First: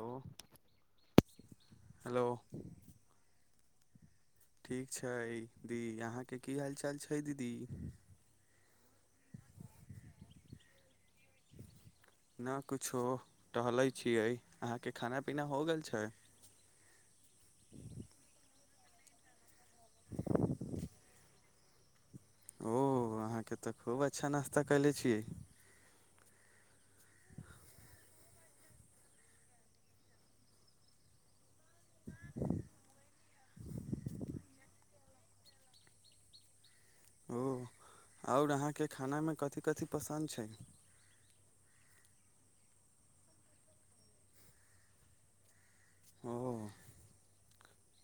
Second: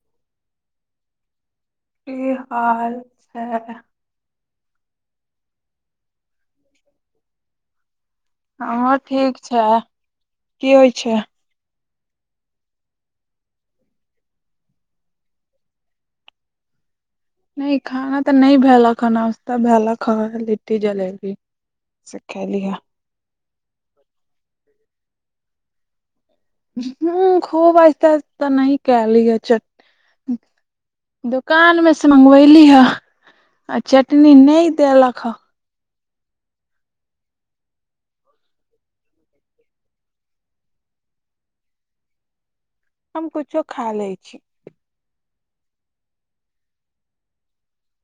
ह। कि हाल छै। ठीक छै दीदी अहाँकेँ कि हाल चाल छै दीदी हैं ठीक छै कि होइत छै ने कुछो टहलै छियै अहाँकेँ खाना पीना हो गेल छै। नहि खाना तऽ नहि भेला खाना तऽ भेल ख लिट्टी जलेबी से खैली ह ओ अहाँकेँ तऽ खूब अच्छा नाश्ता कले छियै ह खो वास तऽ नहि क लीय च दुकान मे से मँगबेली ह आ चटनी नहि देलक हे ओ। आओर अहाँकेँ खानामे कथी कथी पसन्द छै। हम किुछो खा लै छी। ओ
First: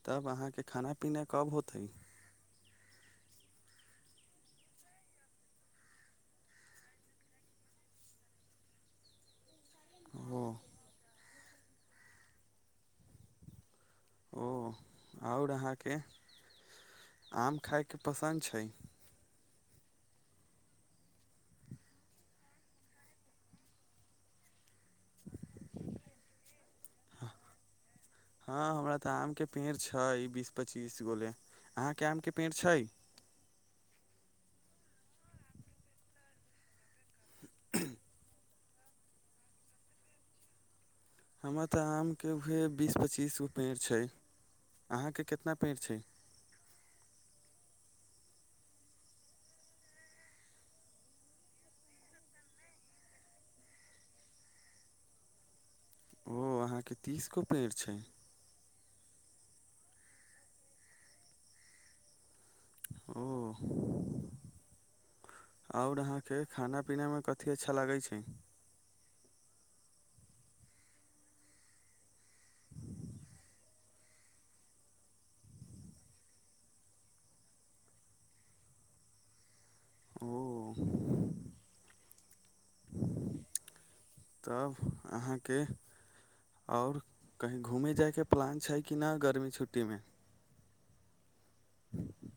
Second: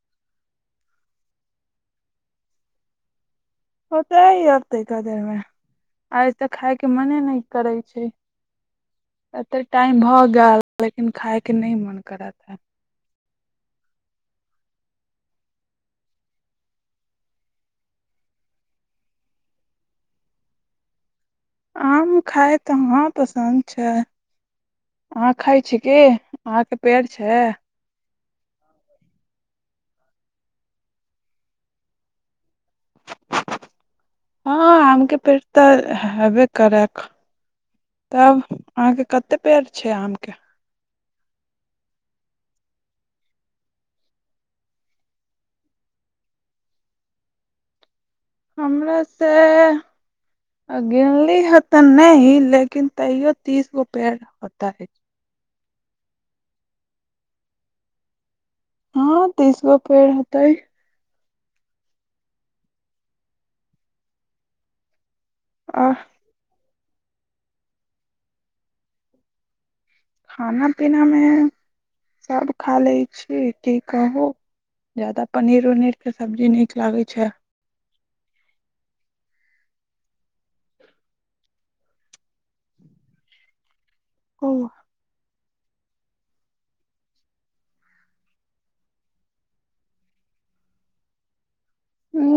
तब अहाँकेँ खाना पीना कब होतै ओ तऽ आतै कऽ देमे। आइ ते खाय के मने नहि करे छै एतेक टाइम भऽ ओ गेल लेकिन खायके नहि मोन करत हैं। ओ आओर अहाँकेँ आम खायके पसन्द छै आम खाय तऽ हँ पसन्द छै। अहाँ खाय छी की अहाकेँ पेड़ छै हँ हमरा तऽ आम के पेड़ छै बीस पच्चीस गोले अहाँकेँ आम के पेड़ छै। हँ आम के पेट तऽ हब कर तब अहाँकेँ कते पेड़ छै आम के हमरा तऽ आमके उह बीस पच्चीस गो पेड़ छै अहाँकेँ कितना पेड़ छै। हमर से। अ गिनली ते नहि लेकिन तैयो तीस गो पेड़ होता हे ओ अहाँकेँ तीसगो पेड़ छै। हँ तीस गो पेड़ होतै। आ आ और आहा के खाना पीना मे कथि अच्छा लागै छै। खाना पीना मे सभ खा ले छी। कहू जादा पनीर उनीरके सब्जी नीक लागैत छै। ओ। तब अहाँ। के आओर कही घूमै जाइके प्लान छै कि नहि गर्मी छुट्टी मे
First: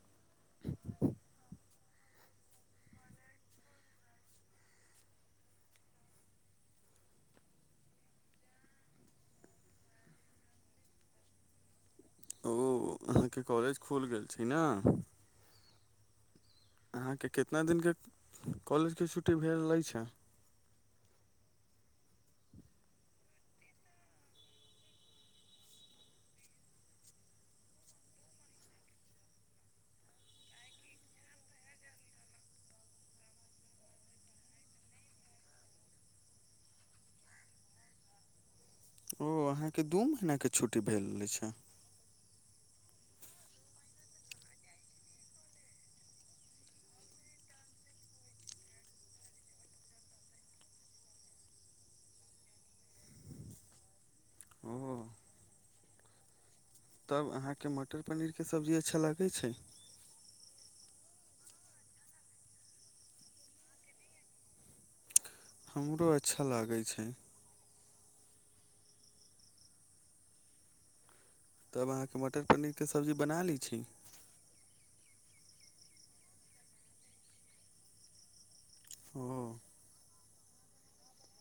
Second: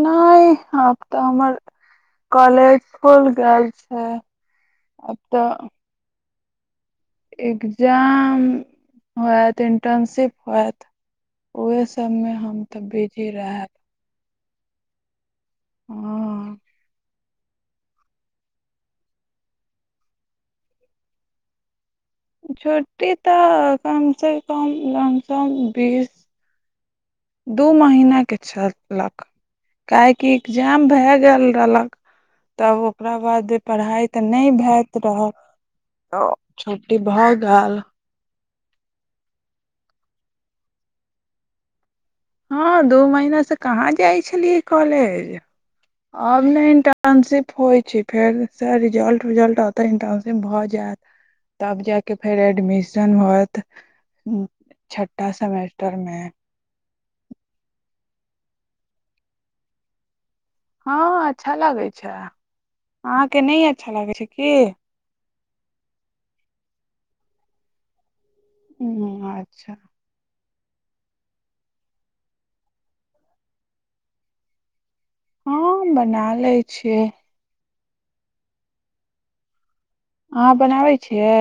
नहि आब तऽ हमर कॉलेज खुल गेल छै। आब त। एग्जाम हएत इंटर्नशिप होएत। उहे सभमे हम तऽ बिजी रहे। खुलि गेल छै ने। ह। अहाँकेँ कितना दिनके कॉलेजके छुट्टी भेल रहलै छै। छुट्टी तऽ कमसँ कम लमसम बीस। दू महीने छल कऽ काहेकि ए्जाम भए गेल रहलक तब ओकरा बाद पढ़ाइ तऽ नहि भइत रहय। त छुट्टी भऽ गेल। ओ अहाँकेँ दू महीन के छुट्टी भेल छै। ह दू महिनासँ कहाँ जाइ छलियै कॉलेज। आब ने इंटर्नशिप होई छै फेर से रिजल्टजलट त इंटर्नशिप भऽ जायत तब जा के फेर एडमिशन होत। ओ छठटा सेमेस्टर मे। तब अहाँकेँ मटर पनीर के सब्जी अच्छा लागै छै। हँ अच्छा लागैत छै अहाँकेँ नहि अच्छा लागैत छै की हमरो अच्छा लागैत छै। ह अच्छा। तब अहाँकेँ मटर पनीरके सब्जी बना लै छी हँ बना लै छियै। ह। अहाँ बनाबै छियै।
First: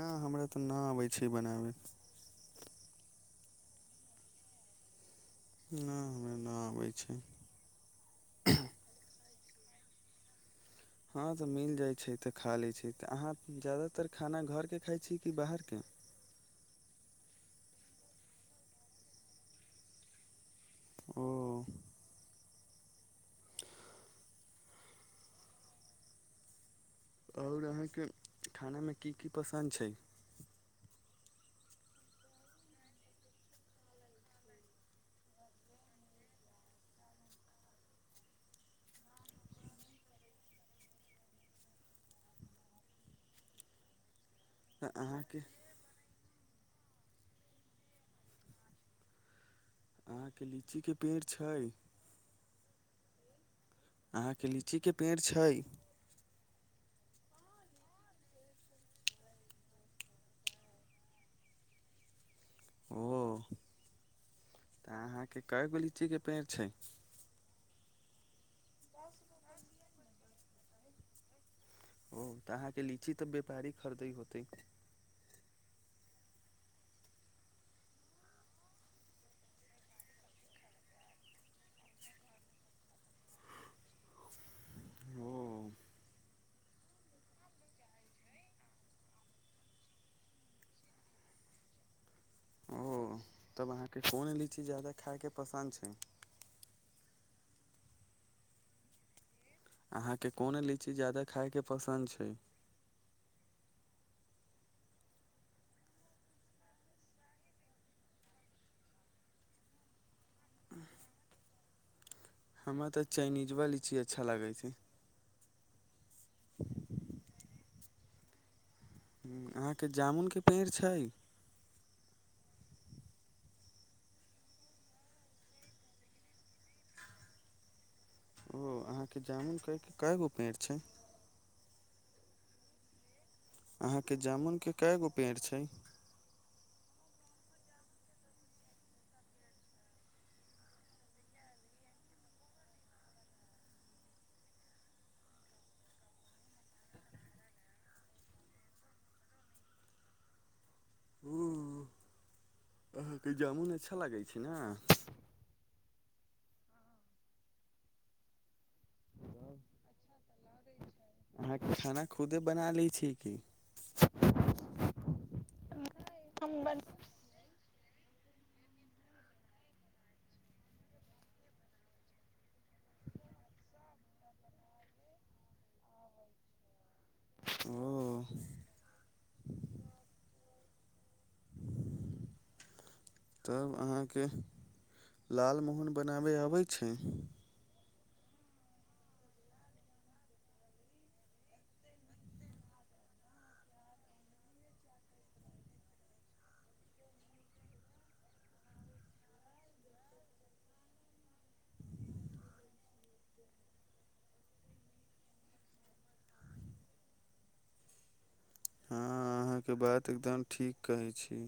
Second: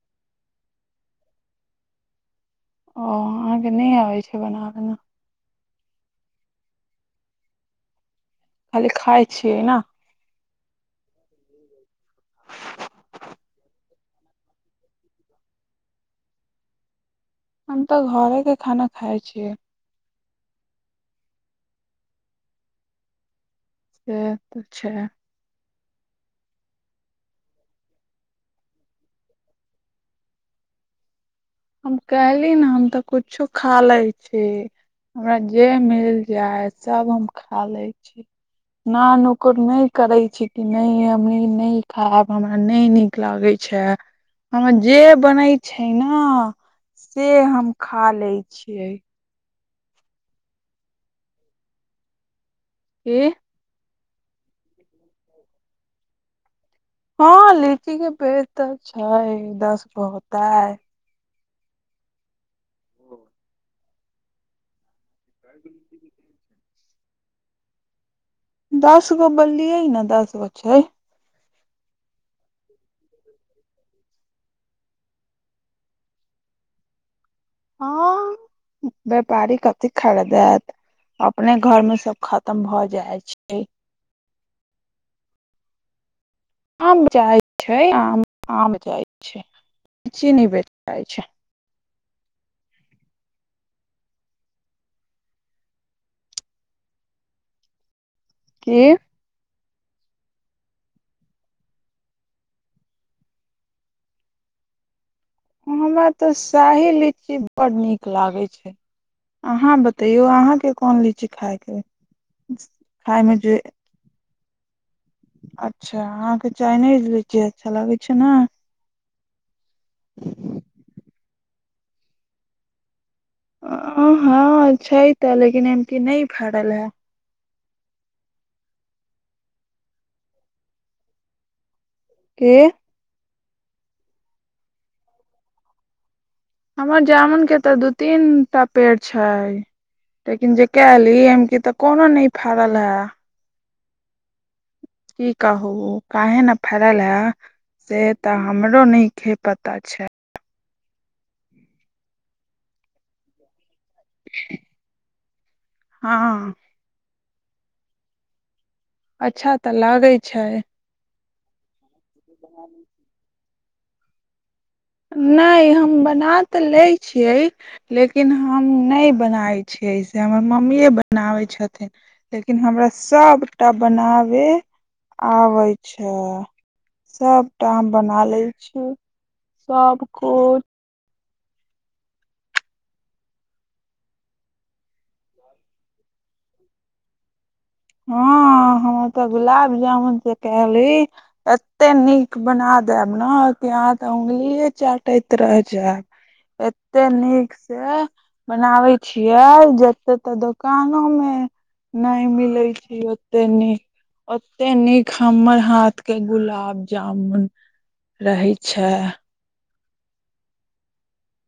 नहि हमरा तऽ नहि अबैत छै बनाबैत। ओ अहाँकेँ नहि आबैत छै बनाबैमे नहि हमे नहि आबै छै। खाली खाइ छिये ने। ह तऽ मिल जाइत छै तऽ खा लै छै तऽ अहाँ ज्यदातर खाना घर के खाइ छी कि बाहर के हम तऽ घरे के खाना खाइ छियै आओर। त। से अच्छा छै। आओर अहाँकेँ खानामे कि कि पसन्द छै। हम कहली ने हम तऽ कुछो खाले छी। हमरा जे मिल जाय सभ हम खाले छी। न नुकुर नहि करे छी कि नहि हम ने खायब हमरा नहि नीक। नीक लागे छै हमे तऽ जे अहाँके बनै छै न। से हम खाले छियै। अहाँकेँ लीचीके पेड़ छै। कि अहाँकेँ लीचीक के पेड़ छै। हँ लीचीके पेड़ तऽ छै दस गो होता हैं। ओ तऽ अहाँकेँ कय गो लीची के पेड़ छै। दसगो बल्ली हइ ने दसगो छै। ओ तऽ अहाँकेँ लीची तऽ व्यापारी खरीदै होतै हँ। व्यापारी कथि खरीदत अपने घर मे सभ खतम भ जाय छै ओ। आम जाइ छै आम आम जाइ छै लीचीनी बेच जाइ छै ओऽह तब अहाँके कोन लीची जा्यादा खायके पसन्द छै कि अहाँकेँ कोन लीची ज्यादा खायके पसन्द छै हमरा तऽ शाही लीची बड नीक लागै छै अहाँ बतैयो अहाँ के कोन लीची खायके यै हमरा तऽ चाइनीजवा लीची अच्छा लगै छै अच्छा अहाँके चाइनीज लीची अच्छा लगै छै नै हूं अहाँके जामुन के पेड़ छै हँ छै तऽ लेकिन एमकी नय भरल हेय ओ अहाँके जामुन कय कय गो पेड़ छै के अहाँके जामुन के कय गो पेड़ छै हमर जामुन के तऽ दू तीन ता पेड़ छै लेकिन जे कैली एम की तऽ कोनो नै फड़ल हेय की कहू काहे न फरल हे से तऽ हमरो नहिखे पता छै हू अहाँके जामुन अच्छा लागै छै ने हँ अच्छा तऽ लागै छै अहाँ खाना खुदे बना लै छीयै की नै हम बना तऽ लै छियै लेकिन हम नहि बनाय छियै से हमर मम्मिए बनाबै छथिन लेकिन हमरा सभटा बनाबे आवै छै सब टा ओ हम बना लेबे छीयै सबकुच [inaudible] तब अहाँके लाल मोहन बनाबय अबै छै [inaudible] हं तऽ गुलाब जामुन जे केहली अते नीक बना देय्ब न कि अहाँ तऽ अंगुलिए चाटैत रह जायब एते नीक से बनाबै छियै जते तऽ दोकानो मे नै मिलै छै ओते नीक ओते नीक हमर हाथ के गुलाब जामुन रहै छै हँ अहाँके बात एकदम ठीक कहै छी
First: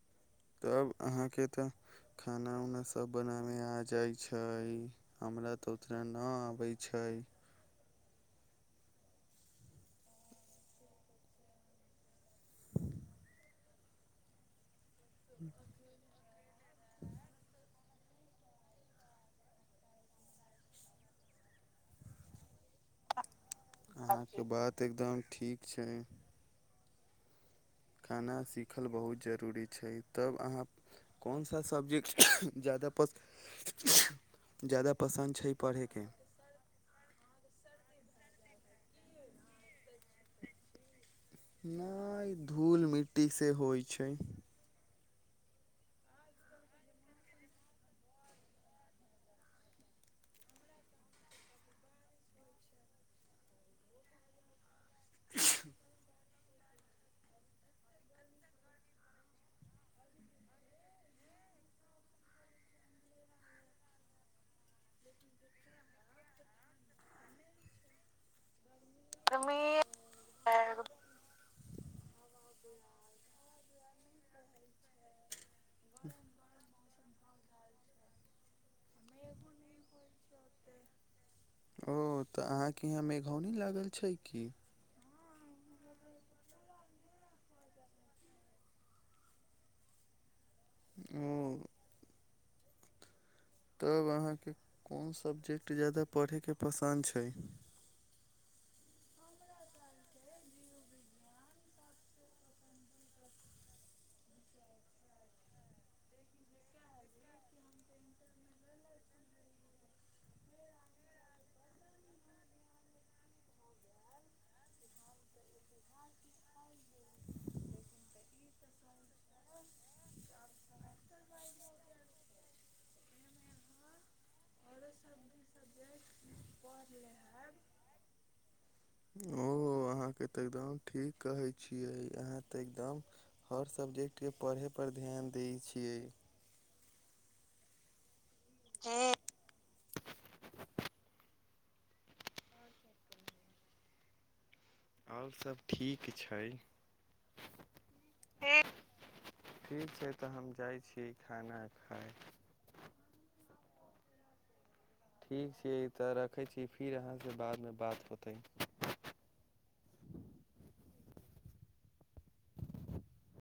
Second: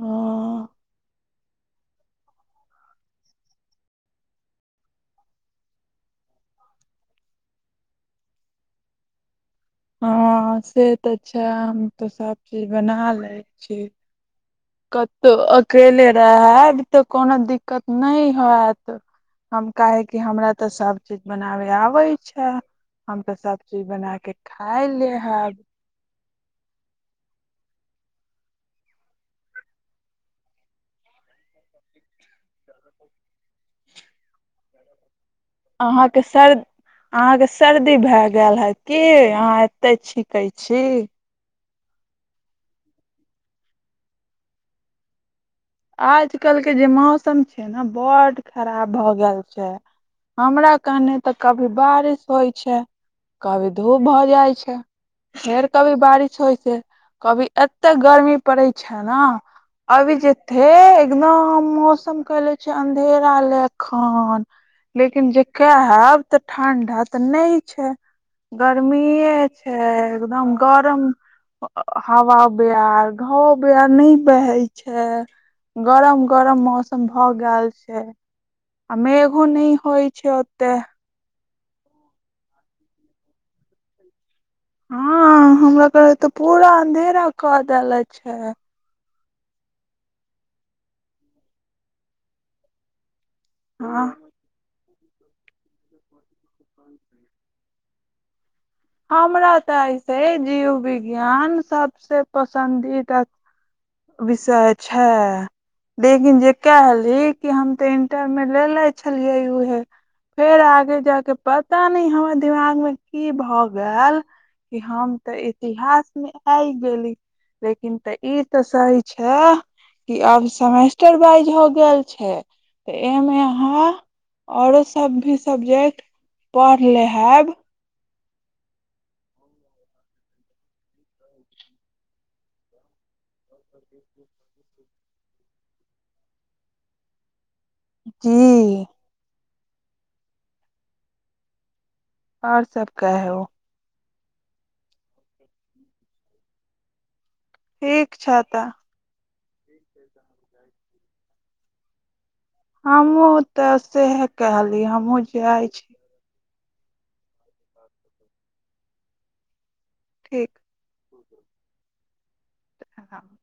ह तब अहाँके तऽ खाना उना सभ बनाबे आ जाइ छै हमरा तऽ उतना न अबै छै हँ से तऽ छैहम तो सब चीज बना लै छी कतौ अकेले [unintelligible] कोनो दिक्कत नहि हत हम काहेकि हमरा तऽ सब सब चीज बनाबे आबे छै हम तऽ सब चीज बना के अहाँके बात खाय एकदम लेहब ठीक छै खाना सीखल बहुत जरूरी छै तब आहाँ कोन सा सब्जी जादा पस जादा पसन्द छै पढ़ैके अहाँकेँ सर अहाँकेँ सर्दी भए गेल हे कि अहाँ एते छिके छी। नहि धूल मिट्टीसँ होइ छै। आज कल के जे मौसम छै ने बड़ खराब भऽ गेल छै हमरा कहने तऽ कभी बारिश होई छै कभी धूप भऽ जाइ छै। करे कभी बारिश होइ छै। कभी एते गर्मी पड़ै छै। ने अभी जे हे एकदम मौसम केले छै अधेरा लेखन लेकिन जे कहब ते ठंडा तऽ नहि छै। गर्मी छै एकदम गरम। हवा बहार घव बहार नहि बहे छै। गरम गरम मौसम भए गेल छै। अमे एगो नहि होइ छै ओतेकऽ ओ तऽ अहाँकेँ यहाँ मेघौनी लागल छै की हँ हमरा कर तऽ पूरा अधेरा कऽ देले छै। ओ। हँ तब अहाँकेँ कोन सब्जेक्ट जादा पढ़ैके पसन्द छै हमरा तऽ ऐसे जीवविज्ञान सभसँ पसन्दीदा। विषय छै। लेकिन जे कहली कि हम ते इंटर मे लेने छलियै उहे। फेर आगे जा के पता नहि हमर दिमाग मे की भए गेल कि हम तऽ इतिहास मे आइ गेली लेकिन त ई त सही छै कि आब सेमेस्टर वाइज हो गेल छै तऽ एहिमे अहाँ औरो सभ भी सब्जेक्ट पढ़ ले हब। ओ अहाँकेँ तऽ एकदम ठीक कहै छियै अहाँ तऽ एकदम हर सब्जेक्टके पढ़ै पर ध्यान दै छियै। ह। ह। आओर सभ कहहो आओर सभ ठीक छै। ठीक छै तऽ ठीक छै तऽ हम जाइ छियै खाना खाय हमहु तऽ सेहे कहली। हमहूँ ठीक जाइ छै छी तऽ रखै छी फिर अहाँ से बादमे बात होतै ठीक। ह।